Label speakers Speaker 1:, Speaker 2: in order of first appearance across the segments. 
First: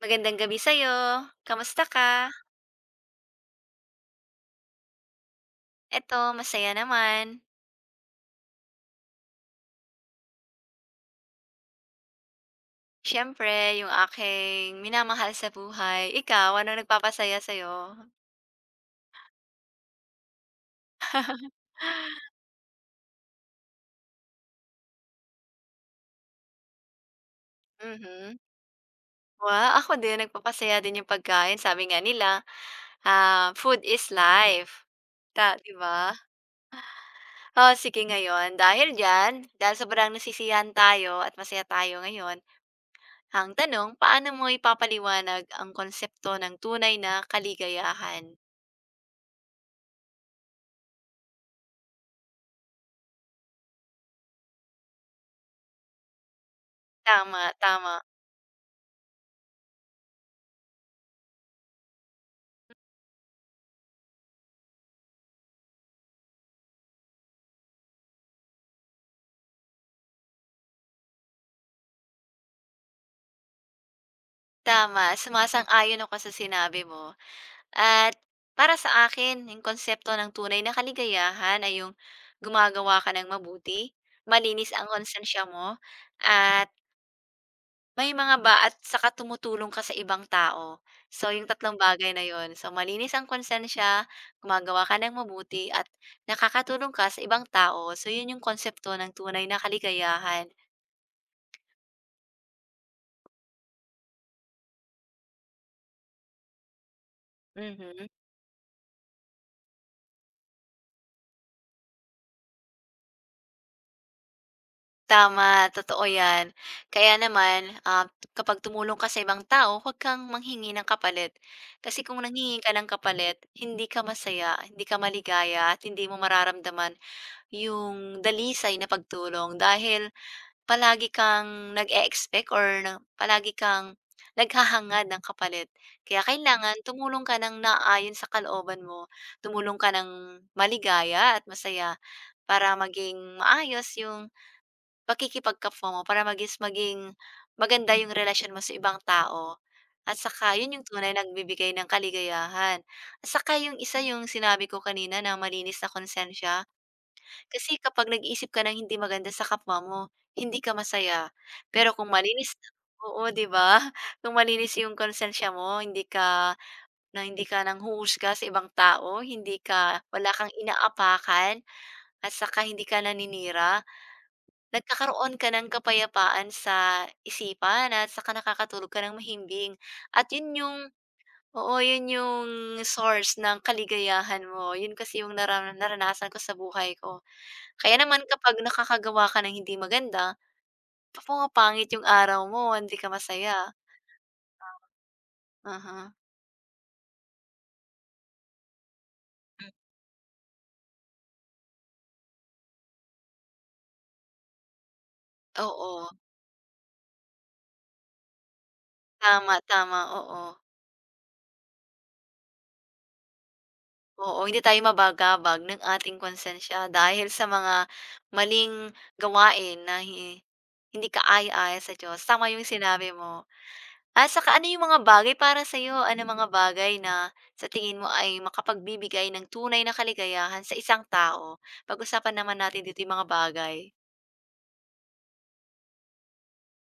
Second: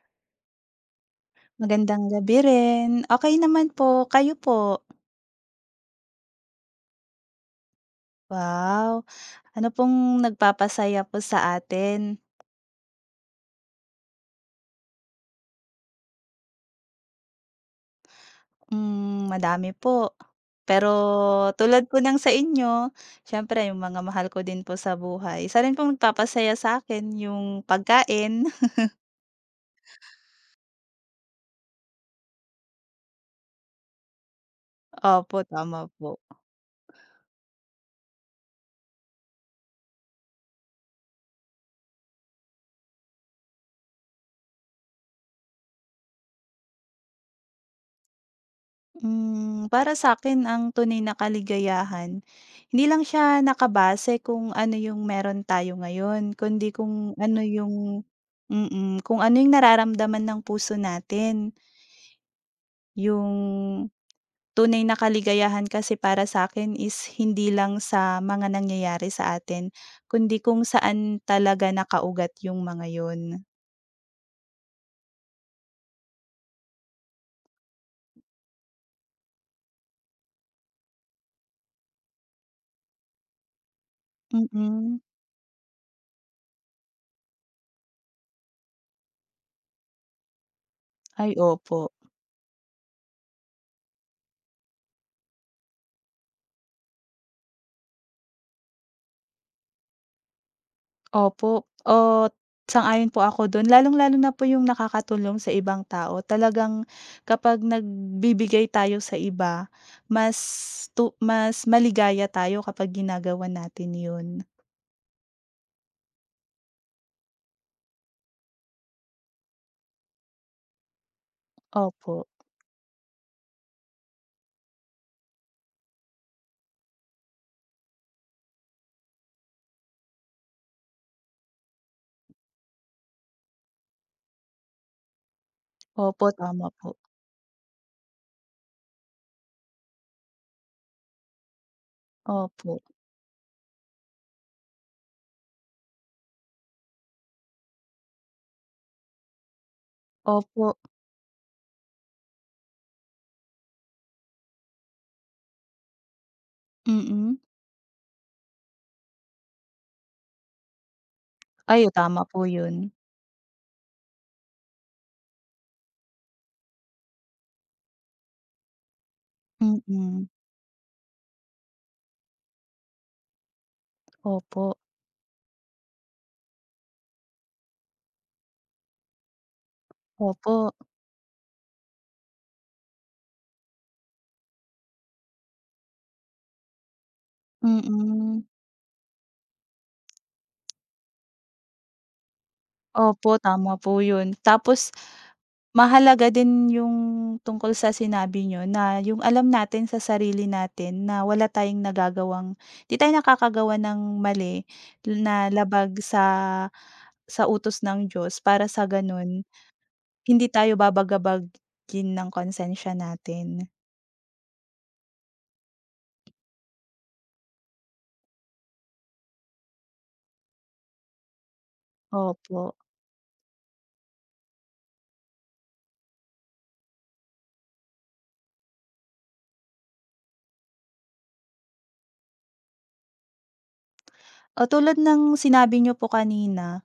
Speaker 1: Magandang gabi sa'yo. Kamusta
Speaker 2: Magandang
Speaker 1: ka?
Speaker 2: gabi rin. Okey naman po, kayo po?
Speaker 1: Eto masaya naman.
Speaker 2: Wow, ano pong nagpapasaya po sa atin?
Speaker 1: Siyempre yung aking minamahal sa buhay. Ikaw, ano nagpapasaya sa'yo?
Speaker 2: Madami po. Pero tulad po ng sa inyo, siyempre yung mga mahal ko din po sa buhay, isa rin pong nagpapasaya sa akin yung
Speaker 1: Mhm.
Speaker 2: pagkain.
Speaker 1: Wow, ako din nagpapasaya din yung pagkain. Sabi nga nila, ah, "Food is life."
Speaker 2: Opo,
Speaker 1: Ta 'di
Speaker 2: tama po.
Speaker 1: ba? Oh, sige ngayon dahil diyan, dahil sobrang nasisiyahan tayo at masaya tayo ngayon, ang tanong, paano mo ipapaliwanag ang konsepto ng tunay na kaligayahan?
Speaker 2: Para sa akin ang tunay na kaligayahan, hindi lang siya nakabase kung ano yung meron tayo ngayon, kundi kung
Speaker 1: Tama,
Speaker 2: ano
Speaker 1: tama.
Speaker 2: yung mm, kung ano yung nararamdaman ng puso natin. Yung tunay na kaligayahan kasi para sa akin is hindi lang sa mga nangyayari sa atin, kundi kung saan talaga nakaugat yung mga yun.
Speaker 1: Tama, sumasang-ayon ako sa sinabi mo. At para sa akin, yung konsepto ng tunay na kaligayahan ay yung gumagawa ka ng mabuti, malinis ang
Speaker 2: Mm.
Speaker 1: konsensya mo, at may mga ba at saka tumutulong ka sa ibang tao. So,
Speaker 2: Ay,
Speaker 1: yung tatlong
Speaker 2: opo.
Speaker 1: bagay na yon. So, malinis ang konsensya, gumagawa ka ng mabuti, at nakakatulong ka sa ibang tao. So, yun yung konsepto ng tunay na kaligayahan.
Speaker 2: Opo, at sang-ayon po ako do'n lalong-lalo na po yung nakakatulong sa ibang tao. Talagang kapag
Speaker 1: Mhm.
Speaker 2: nagbibigay tayo sa iba, mas mas maligaya tayo kapag ginagawa natin 'yun.
Speaker 1: Tama, totoo 'yan. Kaya naman, ah, kapag tumulong ka sa ibang tao, huwag kang manghingi ng kapalit. Kasi
Speaker 2: Opo,
Speaker 1: kung nanghingi ka ng kapalit, hindi ka masaya, hindi ka maligaya, at hindi mo mararamdaman yung dalisay na pagtulong dahil palagi kang nag-e-expect or na palagi kang naghahangad ng kapalit. Kaya
Speaker 2: opo, tama
Speaker 1: kailangan
Speaker 2: po.
Speaker 1: tumulong ka ng naayon sa kalooban mo, tumulong ka ng maligaya at masaya para
Speaker 2: Opo,
Speaker 1: maging maayos yung pakikipagkapwa mo, para magis maging maganda yung relasyon mo sa ibang tao at saka
Speaker 2: opo,
Speaker 1: yun yung tunay nagbibigay ng kaligayahan. At saka yung isa yung sinabi ko kanina na malinis na konsensiya.
Speaker 2: mm.
Speaker 1: Kasi kapag nag-iisip ka ng hindi maganda sa kapwa mo, hindi ka masaya.
Speaker 2: Ay,
Speaker 1: Pero kung
Speaker 2: tama po
Speaker 1: malinis
Speaker 2: 'yun.
Speaker 1: oo, 'di ba? Kung malinis yung konsensiya mo, hindi ka nanghuhusga sa ibang tao, hindi ka
Speaker 2: Mm,
Speaker 1: wala kang inaapakan at saka hindi ka naninira,
Speaker 2: opo,
Speaker 1: nagkakaroon ka ng kapayapaan sa isipan at saka nakakatulog ka ng mahimbing. At 'yun
Speaker 2: opo,
Speaker 1: yung oo, 'yun yung source ng kaligayahan mo. 'Yun kasi yung naranasan ko sa buhay ko. Kaya naman
Speaker 2: mm.
Speaker 1: kapag nakakagawa ka ng hindi maganda, pumapangit yung araw mo, hindi ka
Speaker 2: Opo,
Speaker 1: masaya.
Speaker 2: tama po 'yun.
Speaker 1: Tama.
Speaker 2: Tapos
Speaker 1: Aha,
Speaker 2: mahalaga din yung tungkol sa sinabi nyo na yung alam
Speaker 1: hmm,
Speaker 2: natin sa sarili natin na wala tayong nagagawang 'di tayo nakakagawa ng mali na labag
Speaker 1: oo.
Speaker 2: sa utos ng Diyos, para sa gano'n
Speaker 1: Tama, tama, oo.
Speaker 2: hindi tayo babagabagin ng konsensiya natin.
Speaker 1: Oo, hindi tayo mabagabag ng ating konsensya dahil sa mga maling gawain na hindi kaaya-aya sa Diyos. Tama yung
Speaker 2: Opo.
Speaker 1: sinabi mo. At saka ano yung mga bagay para sa sa'yo, anong mga bagay na sa tingin mo ay makapagbibigay ng tunay na kaligayahan sa isang tao? Pag-usapan naman natin dito yung mga bagay.
Speaker 2: O tulad ng sinabi nyo po kanina,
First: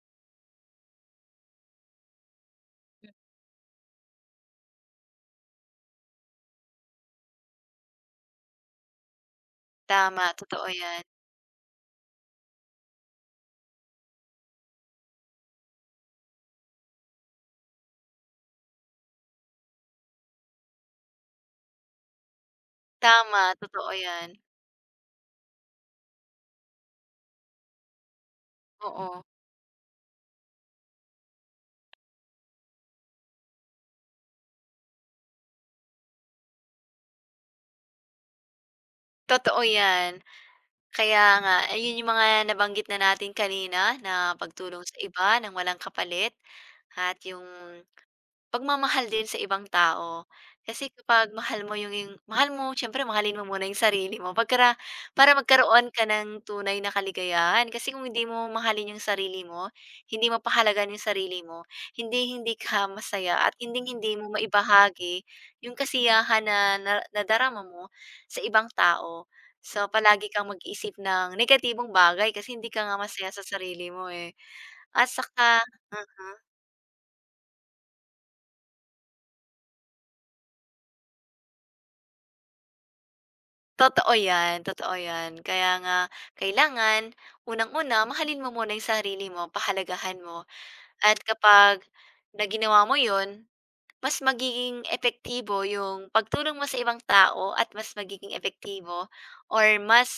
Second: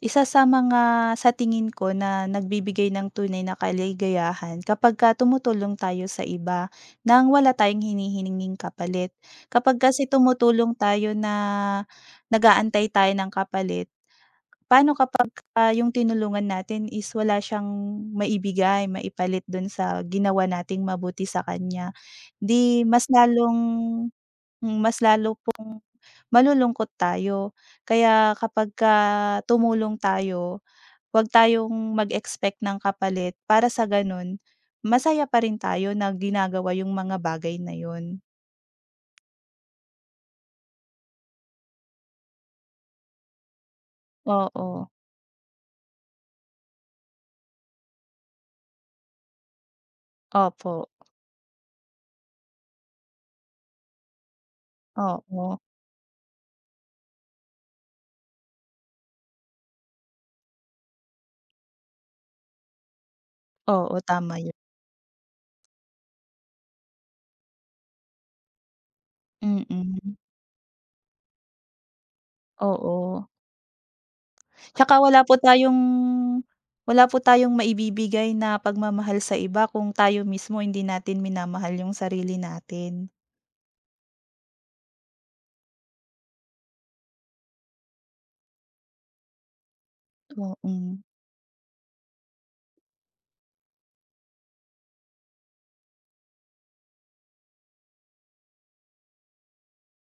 Speaker 2: isa sa mga sa tingin ko na nagbibigay ng tunay na kaligayahan kapagka tumutulong tayo sa iba nang wala tayong hinihinging kapalit. Kapag kasi
Speaker 1: Tama, totoo
Speaker 2: tumutulong
Speaker 1: yan.
Speaker 2: tayo na nagaantay aantay tayo ng kapalit, paano kapagka yung tinulungan natin is wala siyang maibigay, maipalit dun sa ginawa nating mabuti sa kanya, 'di mas
Speaker 1: Tama,
Speaker 2: lalong
Speaker 1: totoo yan.
Speaker 2: hmm, mas lalo malulungkot tayo. Kaya kapagka
Speaker 1: Oo,
Speaker 2: tumulong tayo 'wag tayong mag-expect ng kapalit para sa gano'n, masaya pa rin tayo na ginagawa yung mga bagay na yun.
Speaker 1: totoo yan. Kaya nga, ayun yung mga nabanggit na natin kanina na pagtulong
Speaker 2: Oo,
Speaker 1: sa iba ng walang kapalit at yung pagmamahal din sa ibang tao.
Speaker 2: opo,
Speaker 1: Kasi kapag mahal mo yung mahal mo siyempre mahalin mo muna yung sarili mo pagkara para
Speaker 2: oo,
Speaker 1: magkaroon ka ng tunay na kaligayahan. Kasi kung hindi mo mahalin yung sarili mo, hindi mo pahalagahan yung sarili mo, hindi hindi ka masaya at hindi
Speaker 2: oo,
Speaker 1: hindi mo
Speaker 2: tama yun.
Speaker 1: maibahagi yung kasiyahan na na nadarama mo sa ibang tao. So,
Speaker 2: Mm,
Speaker 1: palagi kang mag-iisip ng negatibong bagay kasi hindi ka nga
Speaker 2: oo.
Speaker 1: masaya sa sarili mo, eh.
Speaker 2: Tsaka
Speaker 1: At saka mhm.
Speaker 2: wala po tayong maibibigay na pagmamahal sa iba kung tayo mismo hindi natin minamahal yung sarili natin.
Speaker 1: Totoo yan, totoo yan. Kaya nga kailangan unang-una mahalin mo muna yung sarili mo, pahalagahan mo
Speaker 2: Mm,
Speaker 1: at kapag na ginawa mo yun, mas magiging epektibo yung pagtulong mo sa ibang tao at mas magiging epektibo or mas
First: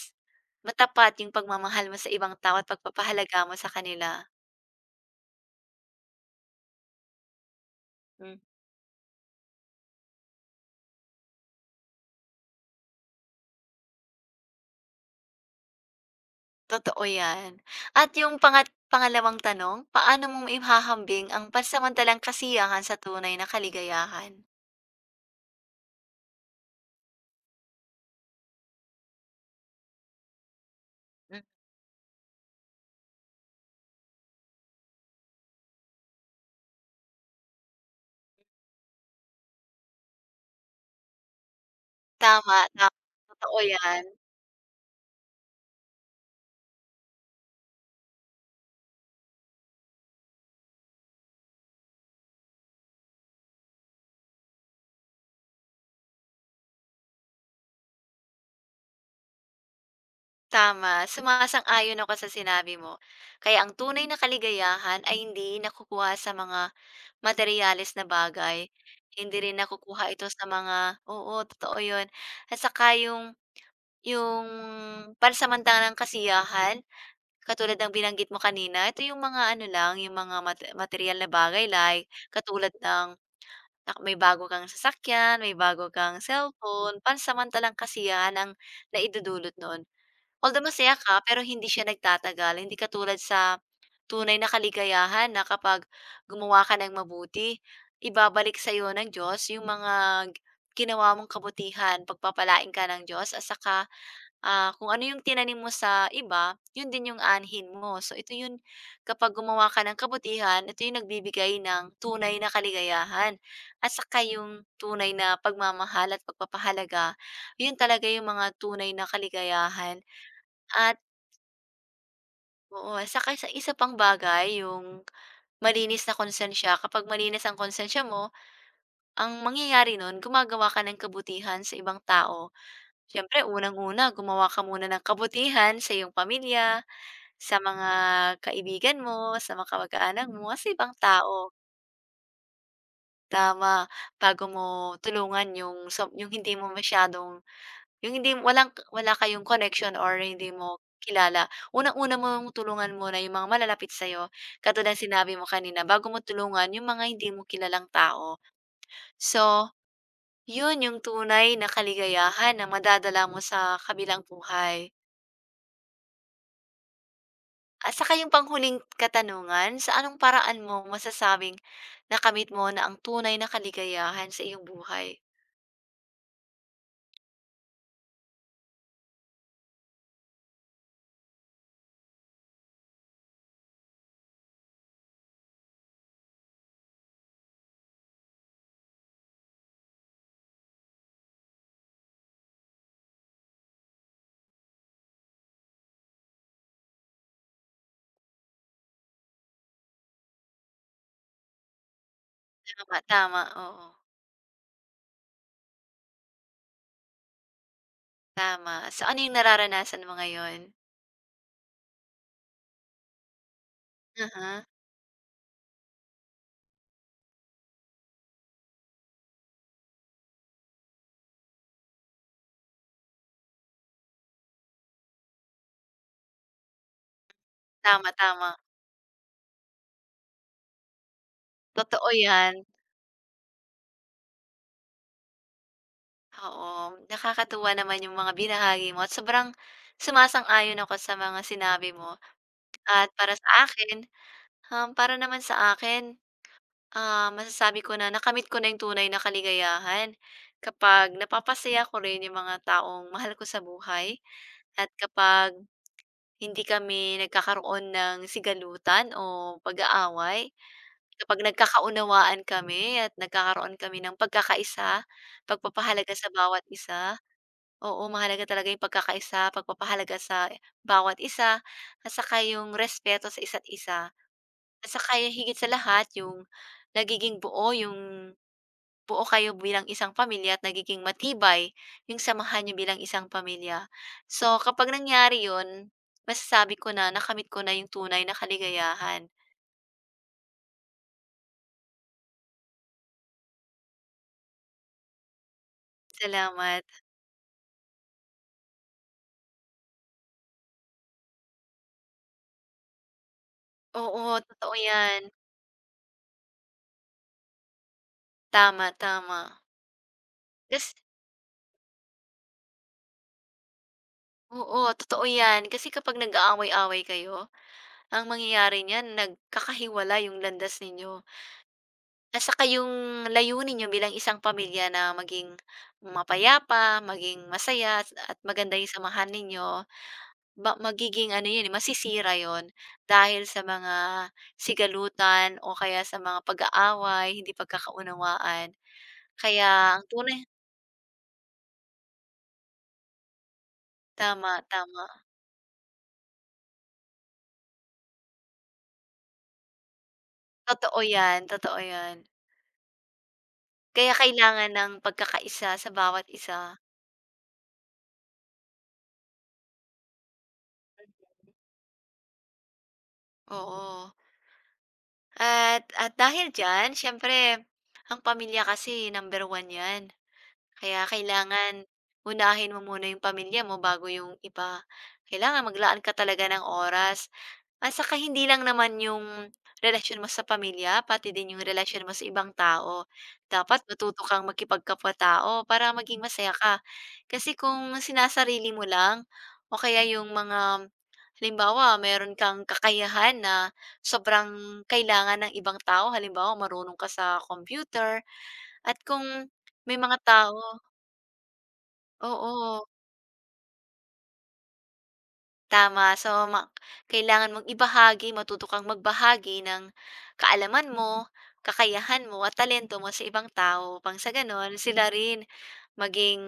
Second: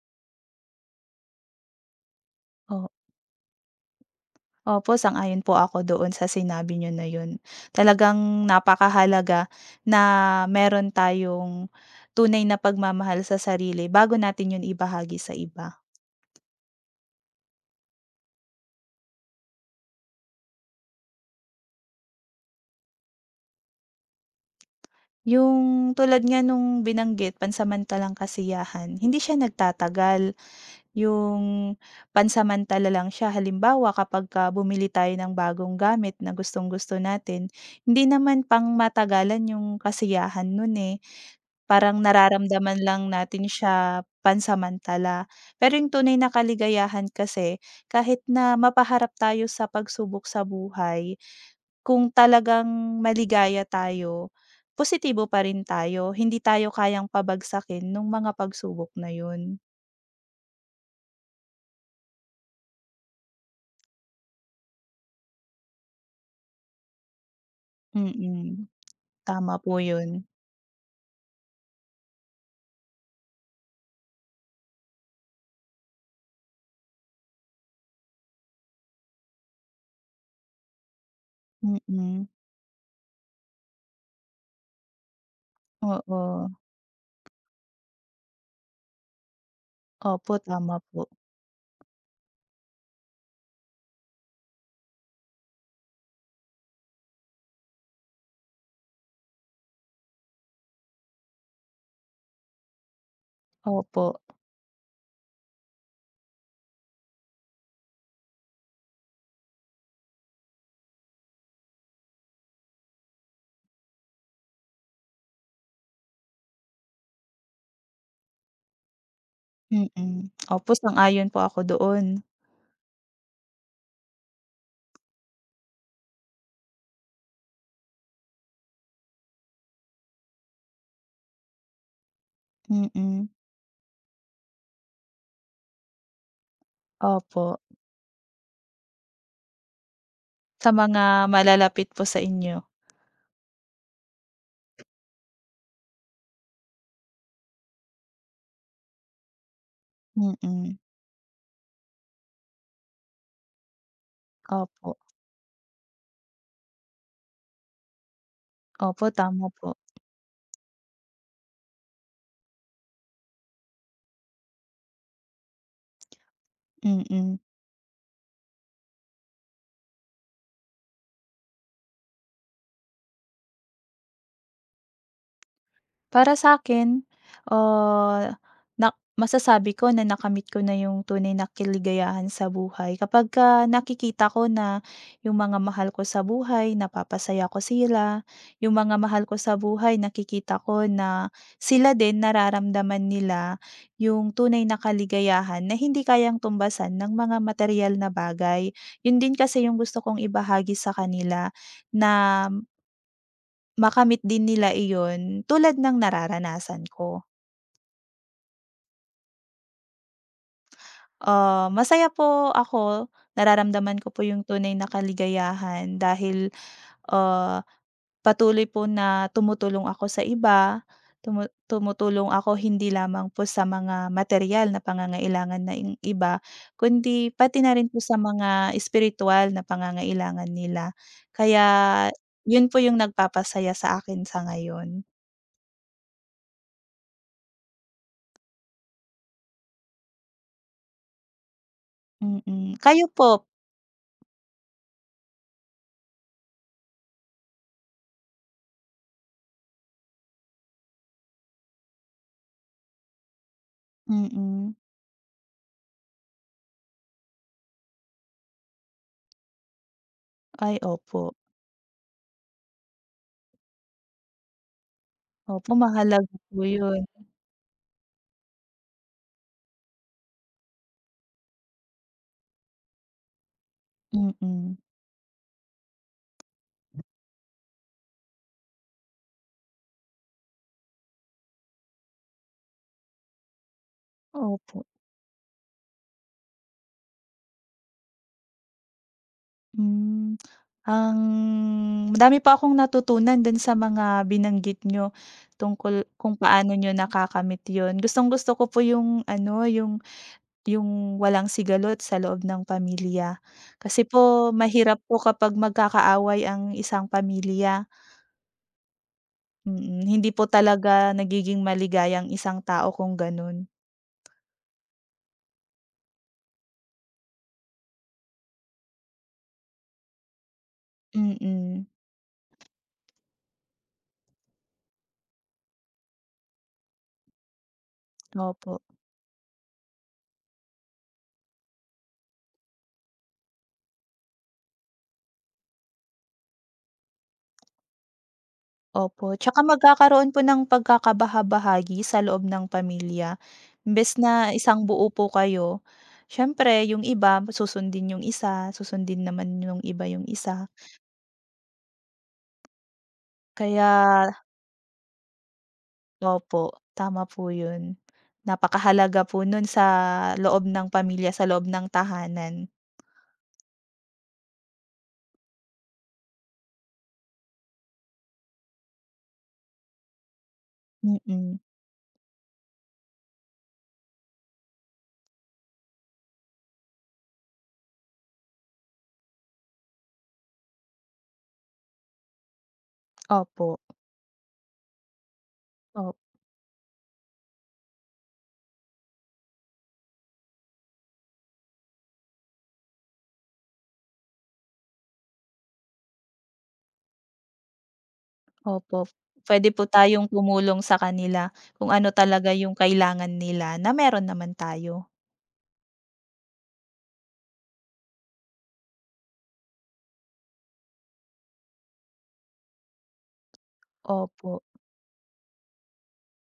Speaker 1: matapat yung pagmamahal mo sa ibang tao at
Speaker 2: o
Speaker 1: pagpapahalaga mo sa kanila.
Speaker 2: opo, sang-ayon po ako doon sa sinabi niyo na yun.
Speaker 1: Hmm,
Speaker 2: Talagang napakahalaga na meron tayong tunay na pagmamahal sa sarili bago natin yun ibahagi sa iba.
Speaker 1: totoo yan. At yung pangalawang tanong, paano mo maihahambing ang pansamantalang kasiyahan sa tunay na kaligayahan?
Speaker 2: Yung tulad nga nung binanggit, pansamantalang kasiyahan, hindi siya nagtatagal. Yung pansamantala lang siya. Halimbawa, kapag ka bumili tayo ng bagong gamit na gustong-gusto natin, hindi naman pang matagalan yung kasiyahan nun eh. Parang
Speaker 1: Tama,
Speaker 2: nararamdaman
Speaker 1: tama.
Speaker 2: lang natin
Speaker 1: Totoo yan,
Speaker 2: siya pansamantala. Pero yung tunay na kaligayahan kasi kahit na mapaharap tayo sa pagsubok sa buhay, kung talagang maligaya tayo, positibo pa rin tayo. Hindi tayo kayang pabagsakin nung mga pagsubok na yun.
Speaker 1: tama. Sumasang-ayon ako sa sinabi mo. Kaya ang tunay na kaligayahan ay hindi nakukuha sa mga materialis na bagay.
Speaker 2: Mm,
Speaker 1: Hindi
Speaker 2: tama
Speaker 1: rin
Speaker 2: po
Speaker 1: nakukuha
Speaker 2: yun.
Speaker 1: ito sa mga oo, totoo yun. At saka yung pansamantalang kasiyahan, katulad ng binanggit mo kanina, ito yung mga ano lang, yung mga materyal na bagay like
Speaker 2: Mm,
Speaker 1: katulad ng nak may bago kang sasakyan, may bago kang
Speaker 2: oo.
Speaker 1: cellphone, pansamantalang kasiyahan ang naidudulot no'n.
Speaker 2: Opo,
Speaker 1: Although
Speaker 2: tama
Speaker 1: masaya
Speaker 2: po.
Speaker 1: ka, pero hindi siya nagtatagal, hindi katulad sa tunay na kaligayahan na kapag gumawa ka ng mabuti, ibabalik sa sa'yo ng Diyos yung mga g- ginawa mong kabutihan, pagpapalain ka ng Diyos at saka
Speaker 2: Opo,
Speaker 1: ah, kung ano yung tinanim mo sa iba, yun din yung anhin mo. So ito yun, kapag gumawa ka ng kabutihan, ito yung nagbibigay ng tunay na kaligayahan. At saka yung tunay na pagmamahal at pagpapahalaga, yun talaga yung mga tunay na kaligayahan.
Speaker 2: mm. Opo,
Speaker 1: At
Speaker 2: sang-ayon po ako doon.
Speaker 1: oo, at saka sa isa pang bagay, yung malinis na konsensya. Kapag malinis ang konsensya mo, ang mangyayari nun, gumagawa ka ng kabutihan sa ibang tao.
Speaker 2: Mm,
Speaker 1: Siyempre, unang-una, gumawa ka muna ng kabutihan sa iyong pamilya,
Speaker 2: opo.
Speaker 1: sa mga kaibigan mo, sa mga kamag-anak mo,
Speaker 2: Sa
Speaker 1: kasi ibang
Speaker 2: mga
Speaker 1: tao.
Speaker 2: malalapit po sa inyo.
Speaker 1: Tama, bago mo tulungan yung sa yung hindi mo masyadong yung hindi walang wala kayong connection or hindi mo
Speaker 2: Mm,
Speaker 1: kilala. Unang-una mong tulungan muna yung mga malalapit sa'yo, katulad
Speaker 2: opo.
Speaker 1: ng sinabi mo kanina, bago mo tulungan yung mga hindi mo kilalang tao.
Speaker 2: Opo,
Speaker 1: So,
Speaker 2: tama po.
Speaker 1: yun yung tunay na kaligayahan na madadala mo sa kabilang buhay.
Speaker 2: Mm.
Speaker 1: At saka yung panghuling katanungan, sa anong paraan mo masasabing nakamit mo na ang tunay na kaligayahan sa iyong buhay?
Speaker 2: Para sa'kin, ah, nak masasabi ko na nakamit ko na yung tunay na kaligayahan sa buhay kapagka nakikita ko na yung mga mahal ko sa buhay napapasaya ko sila, yung mga mahal ko sa buhay nakikita ko na sila din nararamdaman nila yung tunay na kaligayahan na hindi kayang tumbasan ng mga material na bagay. Yun din kasi yung gusto kong ibahagi sa kanila na
Speaker 1: Tama, tama, oo,
Speaker 2: makamit din nila iyon tulad ng nararanasan ko.
Speaker 1: tama. So, ano yung nararanasan mo ngayon?
Speaker 2: Masaya po ako, nararamdaman ko po yung
Speaker 1: uh
Speaker 2: tunay na kaligayahan dahil, ah, patuloy po na tumutulong ako sa iba, tumu tumutulong ako hindi lamang po sa mga material na pangangailangan na ng iba, kundi pati na rin po
Speaker 1: Tama,
Speaker 2: sa
Speaker 1: tama.
Speaker 2: mga spiritual na pangangailangan nila. Kaya
Speaker 1: Totoo yan.
Speaker 2: yun po yung nagpapasaya sa akin sa ngayon,
Speaker 1: Oo, nakakatuwa naman yung mga binahagi mo at sobrang sumasang-ayon ako sa mga sinabi mo.
Speaker 2: mm. Kayo
Speaker 1: At
Speaker 2: po?
Speaker 1: para sa akin, para naman sa akin ah, masasabi ko na nakamit ko na yung tunay na kaligayahan kapag napapasaya ko rin yung mga taong mahal ko sa buhay
Speaker 2: Mm.
Speaker 1: at kapag hindi kami nagkakaroon ng sigalutan o pag-aaway.
Speaker 2: Ay opo.
Speaker 1: Kapag nagkakaunawaan kami at nagkakaroon kami ng pagkakaisa,
Speaker 2: Opo,
Speaker 1: pagpapahalaga sa
Speaker 2: mahalaga po
Speaker 1: bawat
Speaker 2: 'yun.
Speaker 1: isa. Oo, mahalaga talaga yung pagkakaisa, pagpapahalaga sa bawat isa at saka yung respeto sa isa't isa.
Speaker 2: Mm.
Speaker 1: At saka yung higit sa lahat yung nagiging buo yung buo kayo bilang isang pamilya at nagiging matibay yung samahan niyo bilang isang pamilya. So,
Speaker 2: Opo.
Speaker 1: kapag nangyari yun, masasabi ko na nakamit ko na yung tunay na kaligayahan.
Speaker 2: Hmm, ang madami pa akong natutunan do'n sa mga binanggit niyo tungkol kung paano
Speaker 1: Salamat.
Speaker 2: niyo nakakamit 'yun. Gustong-gusto ko po yung ano, yung walang sigalot sa loob ng pamilya. Kasi
Speaker 1: Oo,
Speaker 2: po
Speaker 1: totoo
Speaker 2: mahirap po
Speaker 1: yan.
Speaker 2: kapag magkakaaway ang isang pamilya.
Speaker 1: Tama, tama.
Speaker 2: Mm, hindi po
Speaker 1: Kasi,
Speaker 2: talaga nagiging maligaya ang isang tao kung gano'n.
Speaker 1: oo, totoo yan. Kasi kapag nag-aaway-away kayo, ang mangyayari niyan nagkakahiwalay yung landas ninyo
Speaker 2: Mm,
Speaker 1: at saka yung layunin niyo bilang isang pamilya na maging mapayapa, maging masaya at maganda
Speaker 2: opo.
Speaker 1: yung samahan ninyo, ba magiging ano yun, eh, masisira yun dahil sa mga sigalutan o kaya sa mga pag-aaway, hindi pagkakaunawaan.
Speaker 2: Opo, tsaka
Speaker 1: Kaya ang
Speaker 2: magkakaroon po
Speaker 1: tunay
Speaker 2: ng pagkakabaha-bahagi sa loob ng pamilya. Imbes
Speaker 1: tama,
Speaker 2: na isang
Speaker 1: tama.
Speaker 2: buo po kayo, siyempre yung iba susundin yung isa, susundin naman yung iba yung isa.
Speaker 1: Totoo yan, totoo yan. Kaya
Speaker 2: Kaya
Speaker 1: kailangan ng pagkakaisa sa bawat isa,
Speaker 2: opo, tama po yun. Napakahalaga po nun sa loob ng pamilya, sa loob ng tahanan.
Speaker 1: oo. At dahil diyan siyempre ang pamilya kasi #1 'yan. Kaya
Speaker 2: Mm,
Speaker 1: kailangan unahin mo muna yung pamilya mo bago yung iba. Kailangan maglaan ka talaga ng oras at saka hindi lang naman yung relasyon mo sa pamilya, pati din yung relasyon mo sa ibang tao.
Speaker 2: opo.
Speaker 1: Dapat matuto kang makipagkapwa-tao para
Speaker 2: Op
Speaker 1: maging masaya ka. Kasi kung sinasarili mo lang o kaya yung mga halimbawa, meron kang kakayahan na sobrang kailangan ng ibang tao. Halimbawa, marunong ka sa computer at
Speaker 2: opo.
Speaker 1: kung
Speaker 2: Puwede po
Speaker 1: may mga
Speaker 2: tayong
Speaker 1: tao
Speaker 2: tumulong sa kanila kung ano talaga yung
Speaker 1: oo,
Speaker 2: kailangan nila na meron naman tayo.
Speaker 1: tama. So, kailangan mong ibahagi, matuto kang magbahagi ng kaalaman mo, kakayahan mo at talento mo sa ibang tao pang sa
Speaker 2: Opo,
Speaker 1: gano'n sila rin maging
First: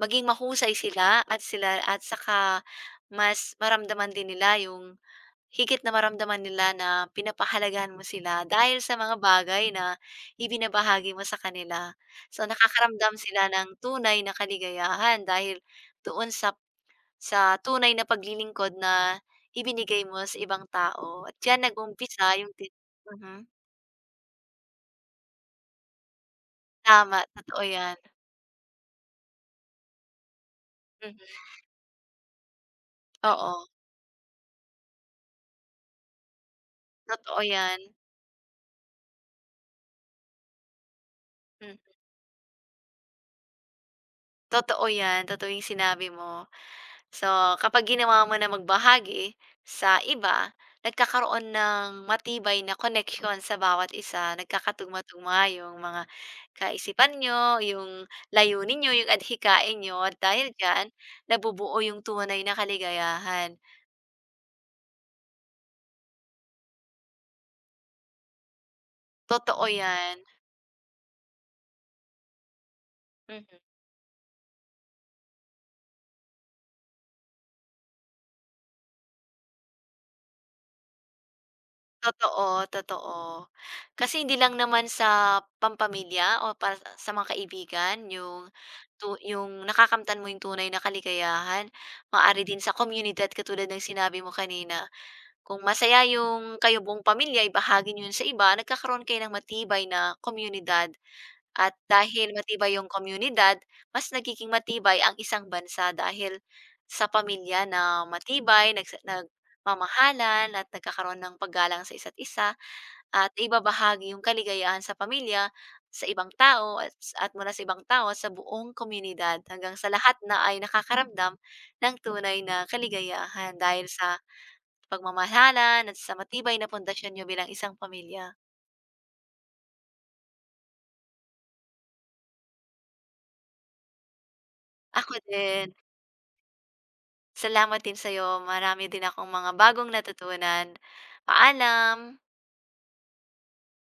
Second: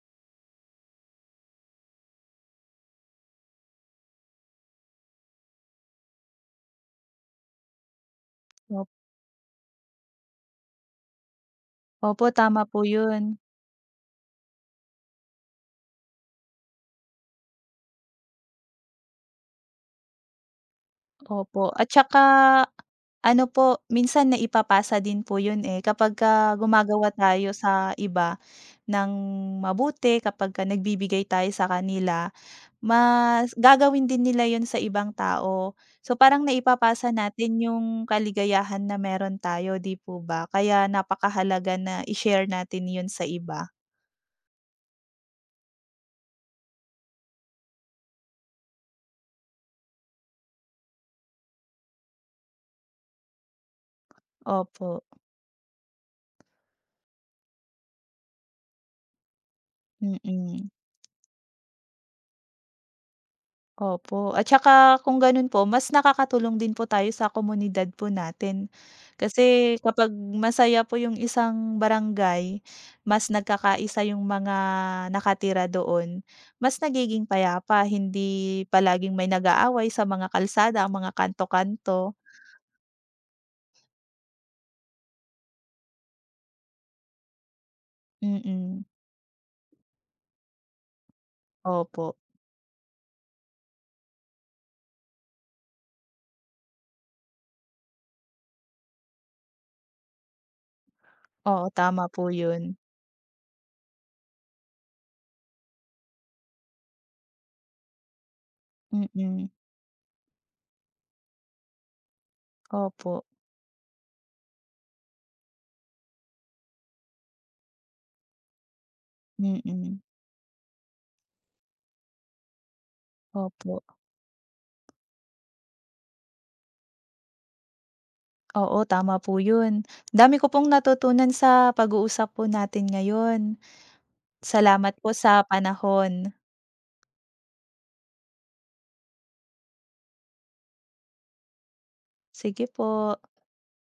Speaker 1: maging mahusay sila at saka mas maramdaman din nila yung higit na maramdaman nila na pinapahalagahan mo sila dahil
Speaker 2: op
Speaker 1: sa mga bagay na ibinabahagi mo sa kanila.
Speaker 2: opo,
Speaker 1: So,
Speaker 2: tama po
Speaker 1: nakakaramdam
Speaker 2: 'yun.
Speaker 1: sila ng tunay na kaligayahan dahil doon sa tunay na paglilingkod na ibinigay mo sa ibang tao at diyan
Speaker 2: Opo, at saka
Speaker 1: nag-umpisa yung mhm,
Speaker 2: ano po, minsan naipapasa din po 'yun, eh, kapagka gumagawa
Speaker 1: tama
Speaker 2: tayo
Speaker 1: totoo
Speaker 2: sa
Speaker 1: yan,
Speaker 2: iba ng mabuti, kapagka
Speaker 1: mhm,
Speaker 2: nagbibigay tayo sa kanila, mas
Speaker 1: oo,
Speaker 2: gagawin din nila 'yun sa ibang tao. So, parang naipapasa
Speaker 1: totoo
Speaker 2: natin
Speaker 1: yan,
Speaker 2: yung kaligayahan na meron tayo, 'di po ba? Kaya napakahalaga
Speaker 1: hmm,
Speaker 2: na i-share natin 'yun sa iba.
Speaker 1: totoo yan, totoo yung sinabi mo. So, kapag ginawa mo na magbahagi sa iba, nagkakaroon ng matibay na connection sa bawat isa,
Speaker 2: Opo,
Speaker 1: nagkakatugma-tugma yung mga kaisipan niyo, yung layunin niyo, yung adhikain niyo at dahil
Speaker 2: mm.
Speaker 1: diyan nabubuo yung tunay na kaligayahan.
Speaker 2: Opo, at saka kung ganun po mas nakakatulong din po tayo sa komunidad po natin.
Speaker 1: Totoo
Speaker 2: Kasi kapag
Speaker 1: 'yan.
Speaker 2: masaya po yung isang barangay, mas
Speaker 1: Mhm.
Speaker 2: nagkakaisa yung mga nakatira doon, mas nagiging payapa hindi palaging may nag-aaway sa mga kalsada, ang mga kanto-kanto.
Speaker 1: Totoo, totoo. Kasi hindi lang naman sa pampamilya o para sa mga kaibigan yung
Speaker 2: Mm,
Speaker 1: yung nakakamtan mo yung tunay na kaligayahan,
Speaker 2: opo.
Speaker 1: maaari din sa komunidad katulad ng sinabi mo kanina. Kung masaya yung kayo buong pamilya, ibahagi niyo yun sa iba, nagkakaroon kayo ng matibay na komunidad.
Speaker 2: Oo,
Speaker 1: At
Speaker 2: tama po
Speaker 1: dahil
Speaker 2: yun.
Speaker 1: matibay yung komunidad, mas nagiging matibay ang isang bansa dahil sa pamilya na matibay,
Speaker 2: Mm,
Speaker 1: nagmamahalan at nagkakaroon ng paggalang sa isa't isa
Speaker 2: opo.
Speaker 1: at ibabahagi yung kaligayahan sa pamilya, sa ibang tao at mula sa ibang tao sa buong komunidad hanggang sa
Speaker 2: Mm,
Speaker 1: lahat na ay nakakaramdam ng tunay na kaligayahan
Speaker 2: opo.
Speaker 1: dahil sa pagmamahalan at sa matibay na pundasyon niyo bilang isang pamilya.
Speaker 2: Oo, tama po yun. Dami ko pong natutunan sa pag-uusap po natin ngayon. Salamat po
Speaker 1: Ako
Speaker 2: sa
Speaker 1: din.
Speaker 2: panahon.
Speaker 1: Salamat din sa'yo. Marami din akong mga bagong natutunan. Paalam.
Speaker 2: Sige po.